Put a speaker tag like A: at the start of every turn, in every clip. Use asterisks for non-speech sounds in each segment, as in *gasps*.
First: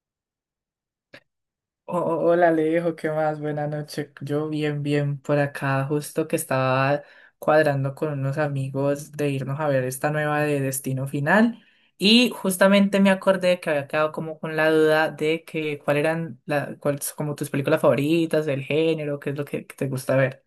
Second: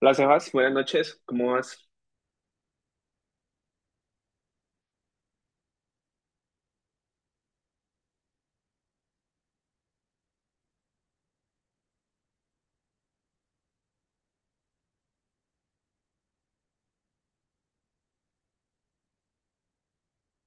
A: Hola Sebas, buenas noches, ¿cómo vas?
B: O- Hola Alejo, ¿qué más? Buenas noches. Yo bien, bien por acá, justo que estaba cuadrando con unos amigos de irnos a ver esta nueva de Destino Final y justamente me acordé que había quedado como con la duda de que cuál eran la, cuáles como tus películas favoritas, del género, qué es lo que te gusta ver.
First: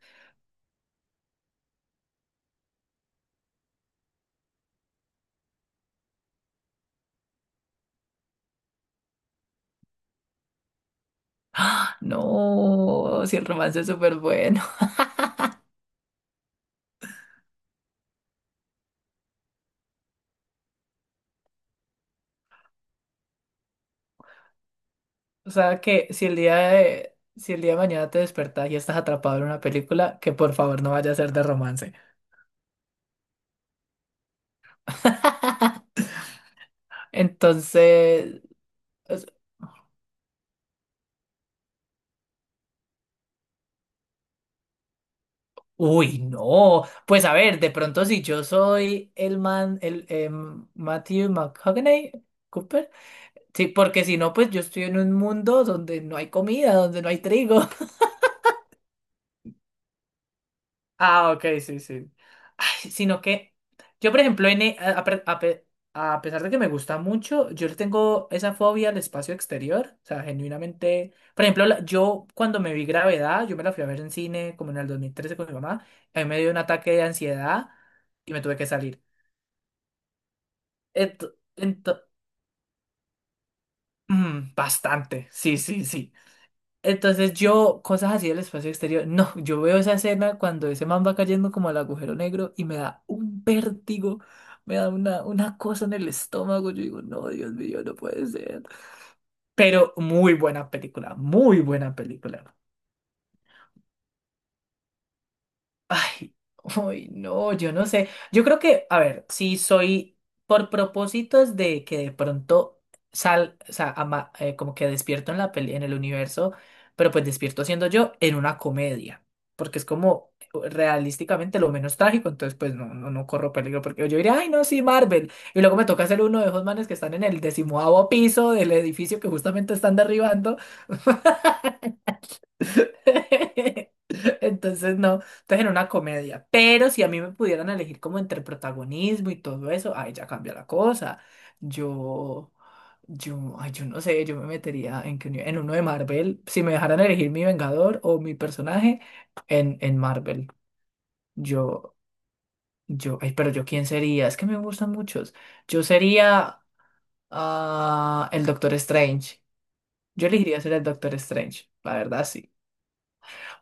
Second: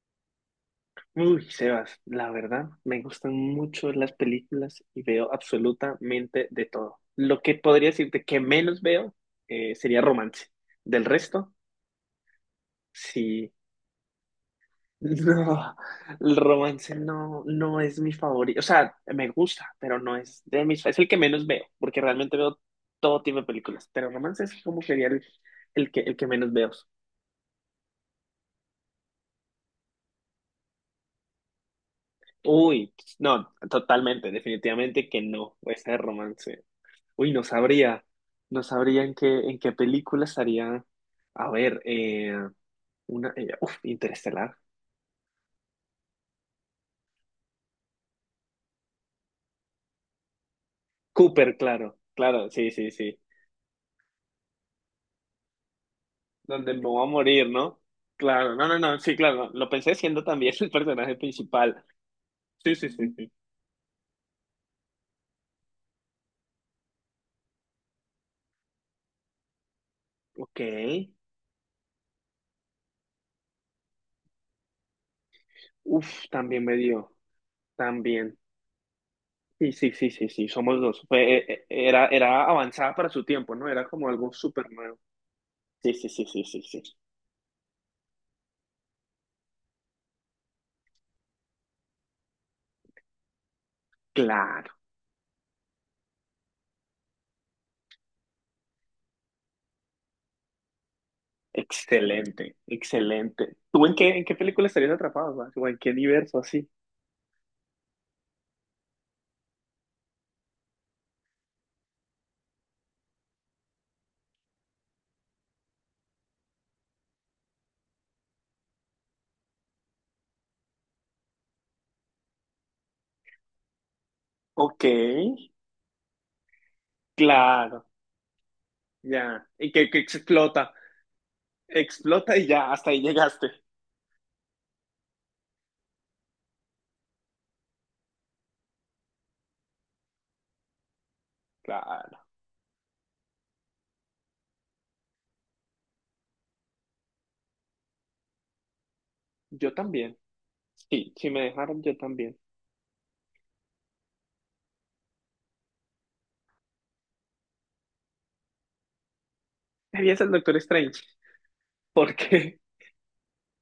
A: Uy, Sebas, la verdad, me gustan mucho las películas y veo absolutamente de todo. Lo que podría decirte que menos veo sería romance. Del resto,
B: No, si el
A: sí. *laughs*
B: romance es súper bueno. *laughs*
A: No, el romance no es mi favorito. O sea, me gusta, pero no es de mis... Es el que menos veo, porque realmente veo todo tipo de películas, pero romance es como sería
B: O sea que
A: el que menos veo.
B: si el día de mañana te despertas y estás atrapado en una película, que por favor no vaya a ser de romance.
A: Uy, no, totalmente, definitivamente que no, ese romance. Uy,
B: Entonces,
A: no sabría
B: es-
A: en qué película estaría. A ver, una, Interestelar.
B: uy, no. Pues a ver, de pronto si yo soy el man, Matthew
A: Cooper, claro,
B: McConaughey,
A: claro, sí,
B: Cooper.
A: sí, sí.
B: Sí, porque si no, pues yo estoy en un mundo donde no hay
A: Donde
B: comida,
A: me
B: donde
A: voy
B: no
A: a
B: hay
A: morir,
B: trigo.
A: ¿no? Claro, no, no, no, sí, claro, lo pensé siendo también el personaje
B: Ah, ok, sí,
A: principal.
B: sí.
A: Sí, sí,
B: Ay,
A: sí,
B: sino
A: sí.
B: que yo, por ejemplo, en, e- a pe- a pe- a pesar de que me gusta mucho, yo le tengo esa fobia al espacio exterior. O sea,
A: Ok.
B: genuinamente. Por ejemplo, yo cuando me vi Gravedad, yo me la fui a ver en cine como en el 2013 con mi mamá. A mí
A: Uf,
B: me dio un
A: también me
B: ataque de
A: dio,
B: ansiedad y
A: también.
B: me tuve que salir.
A: Sí, sí, sí, sí, sí, somos dos.
B: Ento-
A: Fue,
B: ento-
A: era avanzada para su tiempo, ¿no? Era como algo súper nuevo.
B: Bastante. Sí, sí,
A: Sí, sí,
B: sí.
A: sí, sí, sí, sí.
B: Entonces yo, cosas así del espacio exterior, no, yo veo esa escena cuando ese man va cayendo como al agujero negro y me da un vértigo,
A: Claro.
B: me da una cosa en el estómago, yo digo, no, Dios mío, no puede ser. Pero muy buena película, muy buena película.
A: Excelente, excelente. ¿Tú en qué película estarías atrapado, Max? ¿O en qué
B: Ay,
A: universo así?
B: uy, no, yo no sé. Yo creo que, a ver, si soy por propósitos de que de pronto o sea, como que despierto en la peli, en el universo, pero pues despierto siendo yo en una comedia, porque es como realísticamente lo menos trágico, entonces pues no, no, no corro peligro, porque yo diría, ay, no, sí,
A: Ok,
B: Marvel, y luego me toca ser uno de esos manes que están en el
A: claro,
B: decimoavo piso del edificio que
A: ya. Y
B: justamente están
A: que
B: derribando.
A: explota, explota y ya, hasta ahí llegaste.
B: *laughs* Entonces no, entonces en una comedia. Pero si a mí me pudieran elegir como entre protagonismo y todo eso, ahí ya cambia la cosa.
A: Claro,
B: Yo, ay, yo no sé, yo me metería en uno de Marvel. Si me dejaran elegir mi Vengador o mi personaje
A: yo
B: en
A: también.
B: Marvel,
A: Sí, si me dejaron, yo
B: yo,
A: también.
B: ay, pero yo quién sería, es que me gustan muchos. Yo sería el Doctor Strange.
A: Debía
B: Yo
A: el Doctor
B: elegiría ser el
A: Strange.
B: Doctor Strange, la
A: ¿Por
B: verdad sí.
A: qué? *laughs*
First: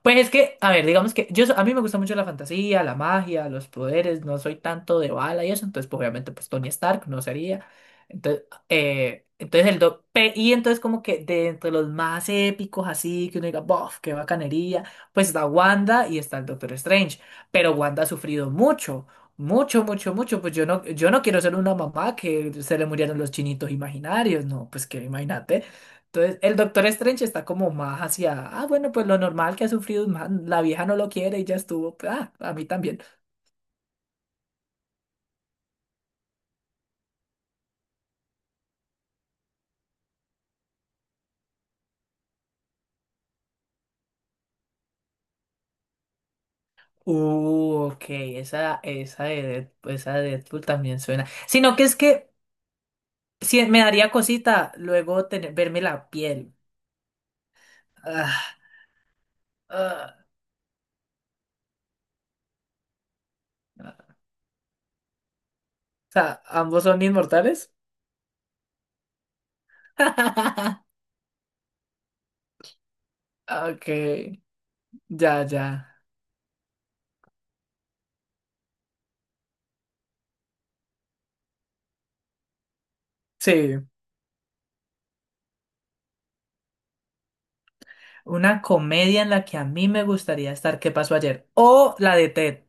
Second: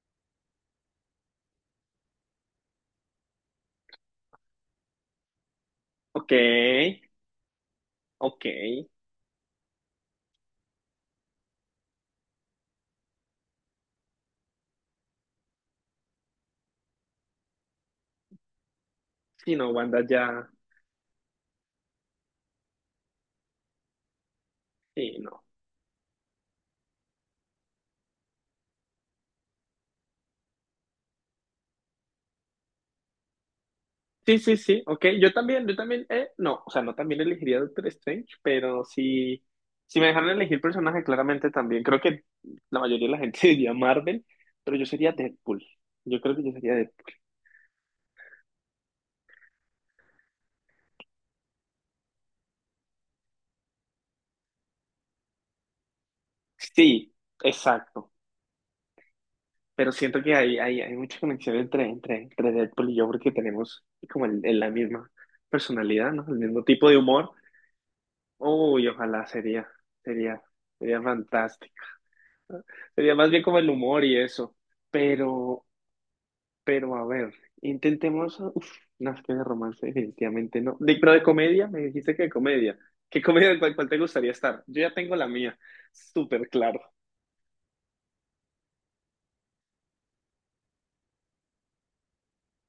B: Pues es que, a ver, digamos que a mí me gusta mucho la fantasía, la magia, los poderes, no soy tanto de bala y eso, entonces pues,
A: Ok,
B: obviamente pues Tony Stark no sería. Entonces,
A: ok.
B: y entonces como que de entre los más épicos así, que uno diga, "Bof, qué bacanería", pues está Wanda y está el Doctor Strange, pero Wanda ha sufrido mucho,
A: Si no,
B: mucho,
A: Wanda
B: mucho,
A: ya.
B: mucho, pues yo no quiero ser una mamá que se le murieron los chinitos imaginarios, no, pues que
A: Sí, no.
B: imagínate. Entonces, el Doctor Strange está como más hacia, ah, bueno, pues lo normal que ha sufrido un man, la vieja no lo quiere y ya estuvo, pues, ah, a mí también.
A: Sí, sí, sí, ok. Yo también, no, o sea, no también elegiría Doctor Strange, pero si, si me dejaran elegir personaje, claramente también. Creo que la mayoría de la gente *laughs* diría Marvel, pero yo sería Deadpool. Yo creo que yo sería Deadpool.
B: Ok, esa, esa de Deadpool también suena. Sino que es que si me daría cosita luego tener, verme la piel.
A: Sí, exacto.
B: Ah,
A: Pero
B: ah,
A: siento que hay mucha conexión entre Deadpool y yo porque tenemos
B: ah.
A: como la misma personalidad,
B: O
A: ¿no? El
B: sea,
A: mismo
B: ambos
A: tipo de
B: son
A: humor.
B: inmortales.
A: Uy, sería,
B: *laughs*
A: sería fantástico. ¿No? Sería más bien como el
B: Ok,
A: humor y eso.
B: ya,
A: Pero,
B: ya.
A: Pero a ver, intentemos. Uf, no, es que de romance definitivamente no. De, pero de comedia, me dijiste que de comedia. ¿Qué comedia,
B: Sí,
A: cuál te gustaría estar? Yo ya tengo la mía, súper claro.
B: una comedia en la que a mí me gustaría estar, ¿qué pasó ayer? O la de Ted,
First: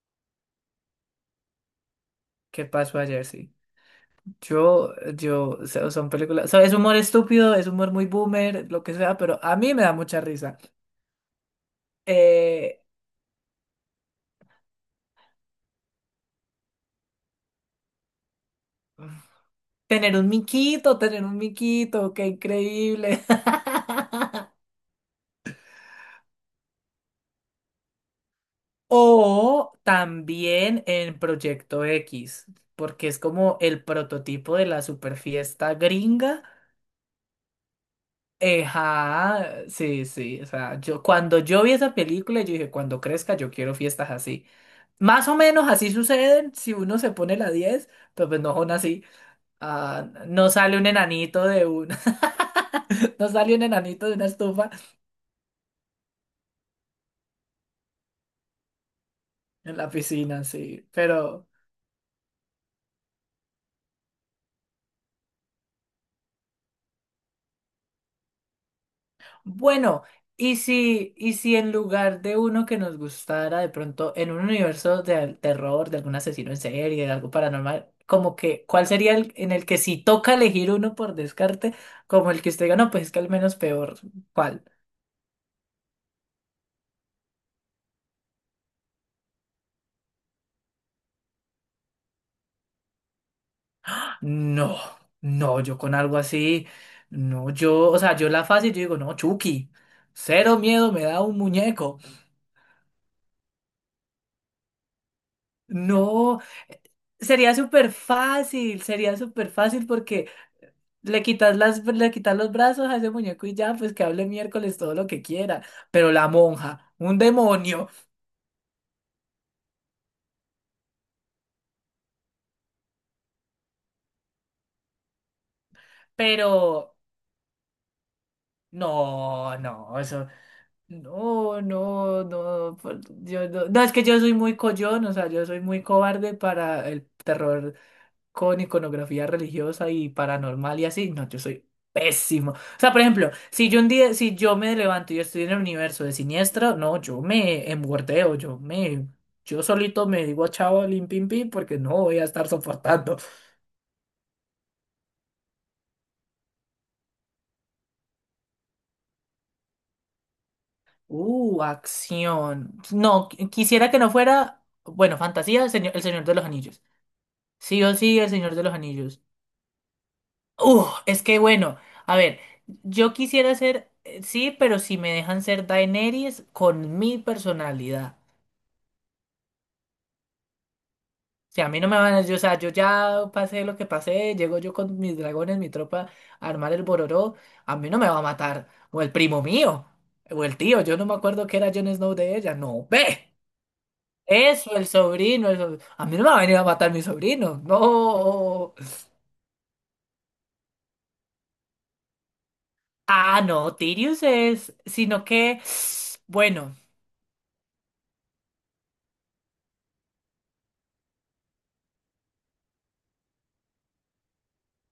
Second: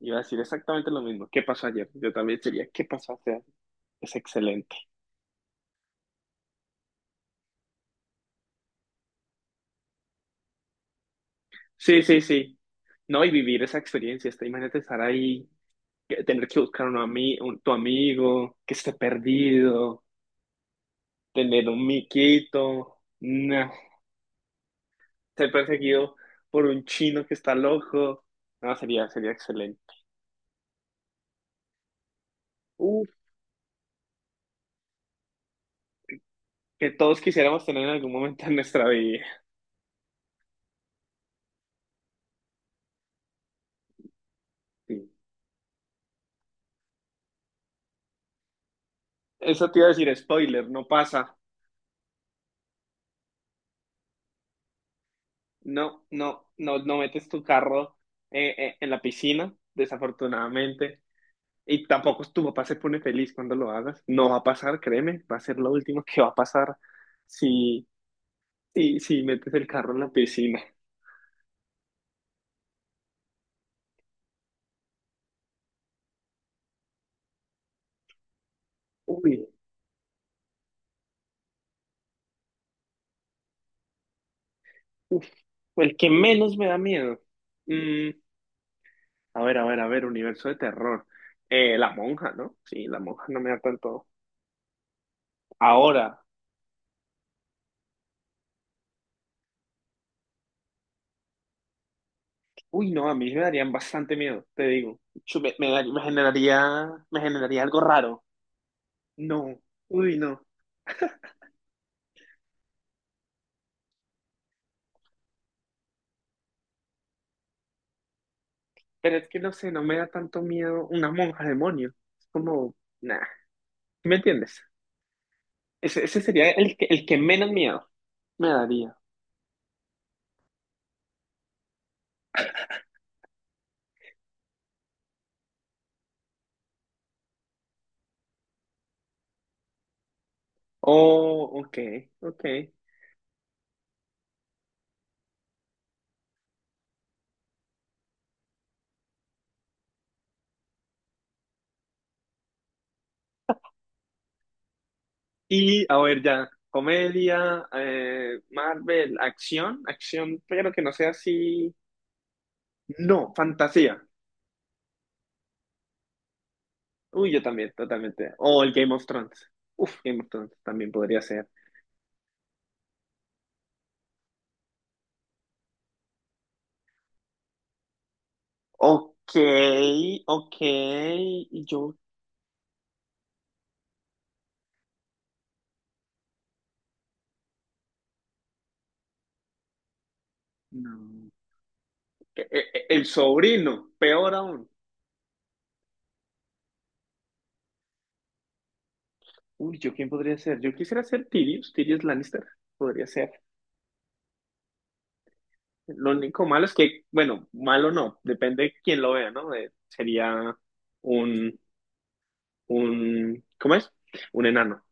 A: Iba a decir exactamente lo mismo. ¿Qué pasó ayer? Yo también
B: ¿qué
A: diría, ¿qué
B: pasó
A: pasó
B: ayer?
A: ayer?
B: Sí.
A: Es excelente.
B: Yo, o sea, son películas, o sea, es humor estúpido, es humor muy boomer, lo que sea, pero a mí me da mucha risa.
A: Sí, sí, sí.
B: Eh,
A: No, y vivir esa experiencia, esta, imagínate estar ahí, tener que buscar tu amigo que esté perdido,
B: tener un
A: tener un
B: miquito, qué
A: miquito.
B: increíble.
A: No.
B: *laughs*
A: Ser perseguido por un chino que está loco. No, sería, sería
B: O
A: excelente.
B: también en Proyecto X,
A: Uf,
B: porque es como el prototipo de la super fiesta gringa.
A: que todos quisiéramos tener en algún momento en nuestra vida.
B: Ajá, sí, sí, o sea, yo cuando yo vi esa película, yo dije, cuando crezca yo quiero fiestas así.
A: Sí.
B: Más o menos así suceden si uno se pone la 10, pero pues no son así.
A: Eso te iba a
B: Ah,
A: decir,
B: no
A: spoiler,
B: sale
A: no
B: un
A: pasa.
B: enanito de un... *laughs* no sale un enanito de una estufa
A: No, no, no, no metes tu carro en la piscina,
B: en la piscina, sí,
A: desafortunadamente.
B: pero.
A: Y tampoco tu papá se pone feliz cuando lo hagas. No va a pasar, créeme, va a ser lo último que va a pasar si, si, si metes el carro en
B: Bueno,
A: la
B: y
A: piscina.
B: si, y si en lugar de uno que nos gustara, de pronto en un universo de terror, de algún asesino en serie, de algo paranormal, como que, ¿cuál sería el
A: Uy,
B: en el que si toca elegir uno por descarte, como el que usted diga, no, pues es que al menos peor, ¿cuál?
A: uf, el que menos me da miedo. Mm, a ver, a ver, a ver, universo de terror. La monja, ¿no? Sí, la monja no me da tanto.
B: No, no, yo con algo
A: Ahora,
B: así, no, yo, o sea, yo la fácil, yo digo, no, Chucky, cero miedo, me da un muñeco.
A: uy, no, a mí me darían bastante miedo, te digo. Yo me,
B: No,
A: me generaría algo raro.
B: sería súper
A: No,
B: fácil
A: uy,
B: porque
A: no.
B: le quitas las, le quitas los brazos a ese muñeco y ya, pues que hable miércoles todo lo que quiera. Pero la monja, un demonio.
A: Pero es que no sé, no me da tanto miedo una monja demonio. Es como, nah, ¿sí? ¿Me entiendes? Ese sería
B: Pero
A: el que menos miedo me daría.
B: no, no, eso. No, no, no, yo no. No, es que yo soy muy coyón, o sea, yo soy muy cobarde para el terror con iconografía religiosa y paranormal y así, no, yo
A: Oh,
B: soy
A: ok, ok.
B: pésimo. O sea, por ejemplo, si yo un día, si yo me levanto y yo estoy en el universo de Siniestro, no, yo me engordeo, yo solito me digo chao, lim pim pim, porque no voy a estar soportando.
A: Y a ver ya, comedia, Marvel, acción, acción, pero que no sea así.
B: Acción.
A: No,
B: No, quisiera
A: fantasía.
B: que no fuera, bueno, fantasía, el Señor de los Anillos.
A: Uy, yo también,
B: Sí o sí, el
A: totalmente.
B: Señor
A: O
B: de
A: el
B: los
A: Game of
B: Anillos.
A: Thrones. Uf, Game of Thrones
B: Uf,
A: también podría
B: es que
A: ser.
B: bueno, a ver, yo quisiera ser, sí, pero si me dejan ser Daenerys con mi personalidad.
A: Ok, ok,
B: O
A: y
B: sea, a mí no
A: yo...
B: me van a, yo, o sea, yo ya pasé lo que pasé, llego yo con mis dragones, mi tropa, a armar el bororó, a mí no me va a matar, o el primo mío, o el tío,
A: No.
B: yo no me acuerdo que era Jon Snow de ella, no,
A: El
B: ve,
A: sobrino, peor aún.
B: eso, el sobrino, a mí no me va a venir a matar mi sobrino, no.
A: Uy, ¿yo quién podría ser? Yo quisiera ser Tyrion, Tyrion Lannister, podría ser.
B: Ah, no, Tyrius es, sino que,
A: Lo único malo es
B: bueno.
A: que, bueno, malo no, depende de quién lo vea, ¿no? Sería un, un, ¿cómo es? Un enano,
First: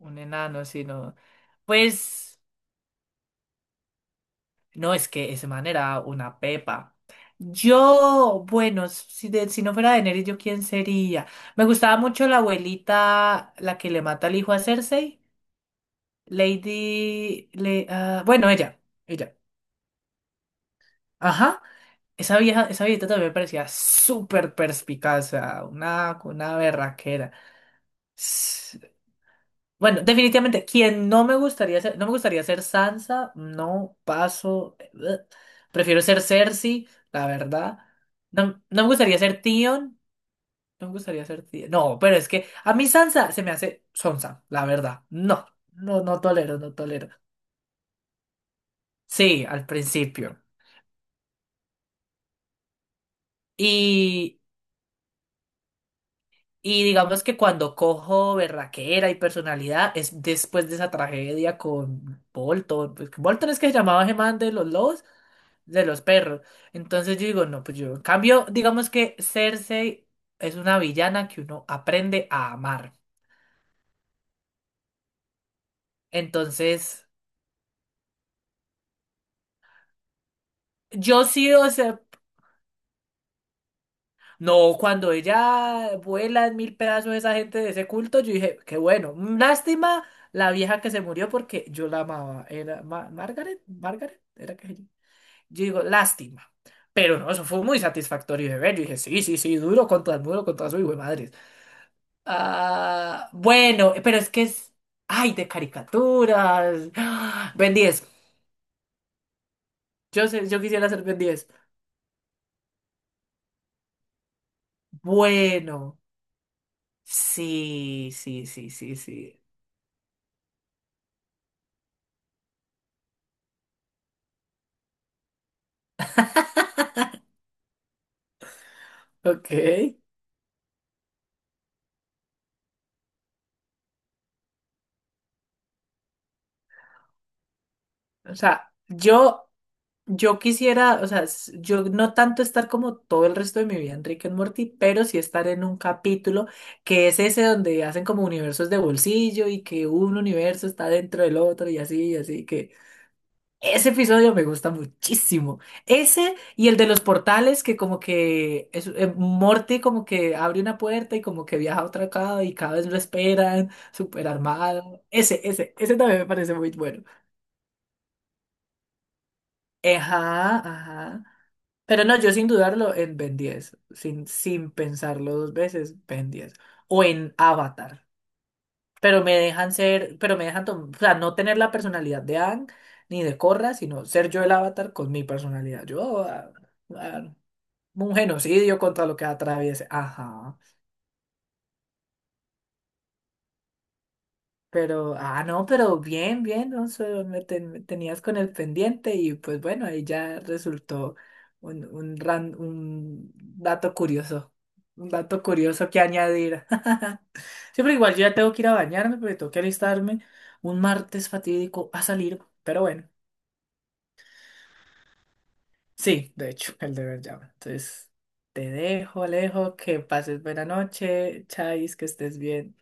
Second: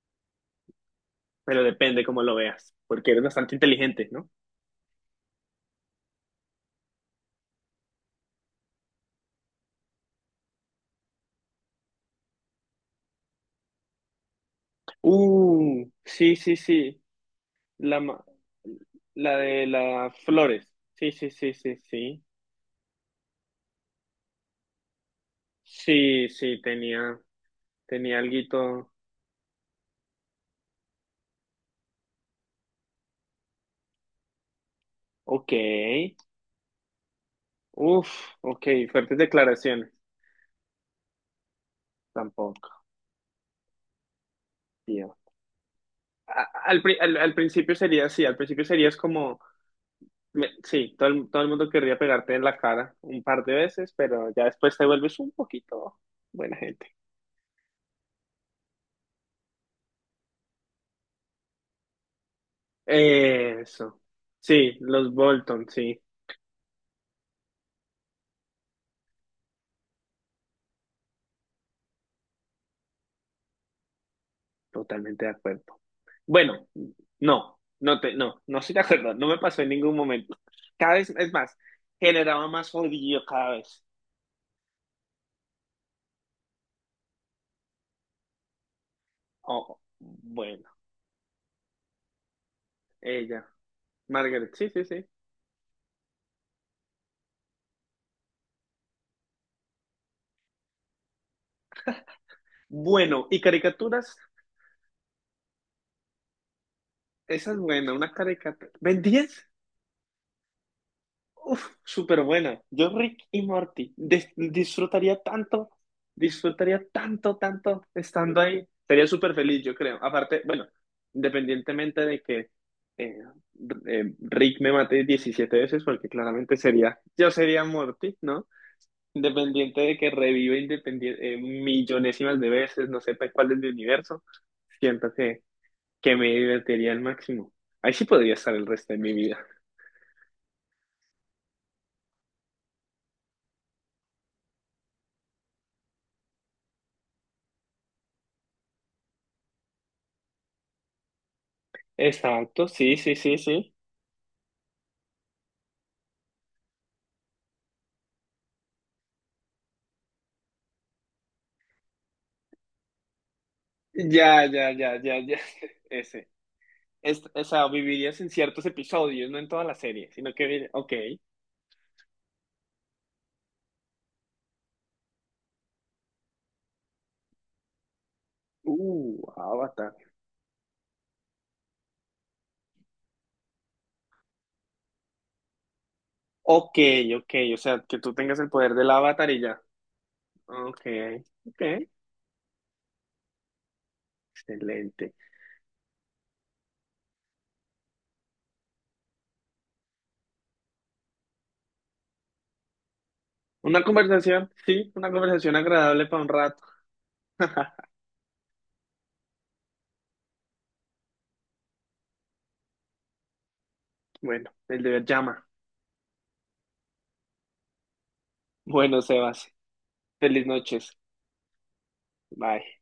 B: Un enano, sí, no.
A: pero depende cómo lo
B: Pues
A: veas, porque eres bastante inteligente, ¿no?
B: no, es que ese man era una pepa. Yo, bueno, si, si no fuera Daenerys, ¿yo quién sería? Me gustaba mucho la abuelita, la que le mata al hijo a Cersei.
A: Sí, sí, sí, la,
B: Ah, bueno, ella. Ella.
A: la de las flores, sí, sí, sí,
B: Ajá.
A: sí, sí,
B: Esa vieja, esa viejita también me parecía súper perspicaz, o sea,
A: sí,
B: una
A: sí, tenía,
B: berraquera.
A: tenía alguito,
B: Bueno, definitivamente, quien no me gustaría ser, no me gustaría ser Sansa, no paso. Eh, bleh.
A: ok,
B: Prefiero ser Cersei, la verdad.
A: uf,
B: No,
A: ok,
B: no me
A: fuertes
B: gustaría ser
A: declaraciones,
B: Tion, no me gustaría ser Tion. No, pero es que a
A: tampoco,
B: mí Sansa se me hace Sansa, la verdad.
A: tío.
B: No, no, no tolero, no tolero.
A: Al principio sería así, al principio serías como
B: Sí, al principio.
A: sí, todo todo el mundo querría pegarte en la cara un par de veces, pero ya después te vuelves un poquito buena
B: Y
A: gente.
B: digamos que cuando cojo berraquera y personalidad es después de esa tragedia con Bolton, pues Bolton es que se
A: Eso.
B: llamaba Gemán de los
A: Sí,
B: lobos,
A: los Bolton,
B: de
A: sí,
B: los perros. Entonces yo digo, no, pues yo. En cambio, digamos que Cersei es una villana que uno aprende a amar.
A: totalmente de acuerdo. Bueno,
B: Entonces,
A: no estoy de acuerdo, no me pasó en ningún momento. Cada vez,
B: yo
A: es
B: sí,
A: más,
B: o sea,
A: generaba más odio cada vez.
B: no, cuando ella vuela en mil pedazos esa gente de ese culto, yo dije, qué bueno. Mm,
A: Oh,
B: lástima la
A: bueno,
B: vieja que se murió porque yo la amaba. Era
A: ella,
B: Margaret, Margaret,
A: Margaret,
B: era que
A: sí,
B: se.
A: sí, sí.
B: Yo digo, lástima. Pero no, eso fue muy satisfactorio de ver. Yo dije, sí, sí, sí, duro contra el muro, contra su hijo de madres.
A: Bueno,
B: Ah,
A: y
B: bueno,
A: caricaturas,
B: pero es que es. Ay, de caricaturas.
A: esa es
B: *gasps* Ben
A: buena,
B: 10.
A: una caricatura. ¿Ven 10?
B: Yo sé, yo quisiera ser Ben 10.
A: Uf, súper buena. Yo, Rick y Morty,
B: Bueno.
A: disfrutaría tanto, tanto
B: Sí,
A: estando
B: sí,
A: ahí.
B: sí, sí,
A: Sería súper
B: sí.
A: feliz, yo creo. Aparte, bueno, independientemente de que eh, Rick me mate 17 veces, porque claramente
B: *laughs*
A: sería, yo sería Morty, ¿no?
B: Ok.
A: Independiente de que revive independiente, millonésimas de veces, no sepa cuál es mi universo, siento que me divertiría al máximo. Ahí sí podría
B: O
A: estar el
B: sea,
A: resto de mi vida.
B: yo. Yo quisiera, o sea, yo no tanto estar como todo el resto de mi vida en Rick and Morty, pero sí estar en un capítulo que es ese donde hacen como universos de bolsillo y que un universo está dentro del otro y así
A: Exacto,
B: que
A: sí, sí, sí, sí.
B: ese episodio me gusta muchísimo. Ese y el de los portales que como que es, Morty como que abre una puerta y como que viaja a otra acá y cada vez lo esperan, súper
A: Ya, ya, ya,
B: armado.
A: ya, ya.
B: Ese, ese,
A: *laughs*
B: ese también me
A: Ese.
B: parece muy bueno.
A: Es, o sea, vivirías en ciertos episodios, no en toda la serie, sino que,
B: Ajá,
A: ok.
B: ajá. Pero no, yo sin dudarlo en Ben 10, sin, sin pensarlo dos veces, Ben 10. O en Avatar. Pero me dejan
A: Avatar.
B: ser, o sea, no tener la personalidad de Aang ni de Korra, sino ser yo el Avatar con mi personalidad. Yo,
A: Ok,
B: ah,
A: ok, o sea, que tú
B: un
A: tengas el poder
B: genocidio
A: del
B: contra lo que
A: Avatar y ya.
B: atraviese. Ajá.
A: Ok, ok, excelente.
B: Pero, no, pero bien, bien, Alonso, me, me tenías con el pendiente y pues bueno, ahí ya resultó un
A: Una
B: dato
A: conversación,
B: curioso,
A: sí, una conversación
B: que
A: agradable para un rato.
B: añadir. *laughs* Sí, pero
A: *laughs*
B: igual yo ya tengo que ir a bañarme porque tengo que alistarme un martes fatídico a salir, pero bueno,
A: Bueno, el deber llama.
B: sí, de hecho, el deber llama. Entonces, te
A: Bueno,
B: dejo,
A: Sebas,
B: Alejo, que pases
A: feliz
B: buena
A: noches.
B: noche, Chais, que estés
A: Bye.
B: bien.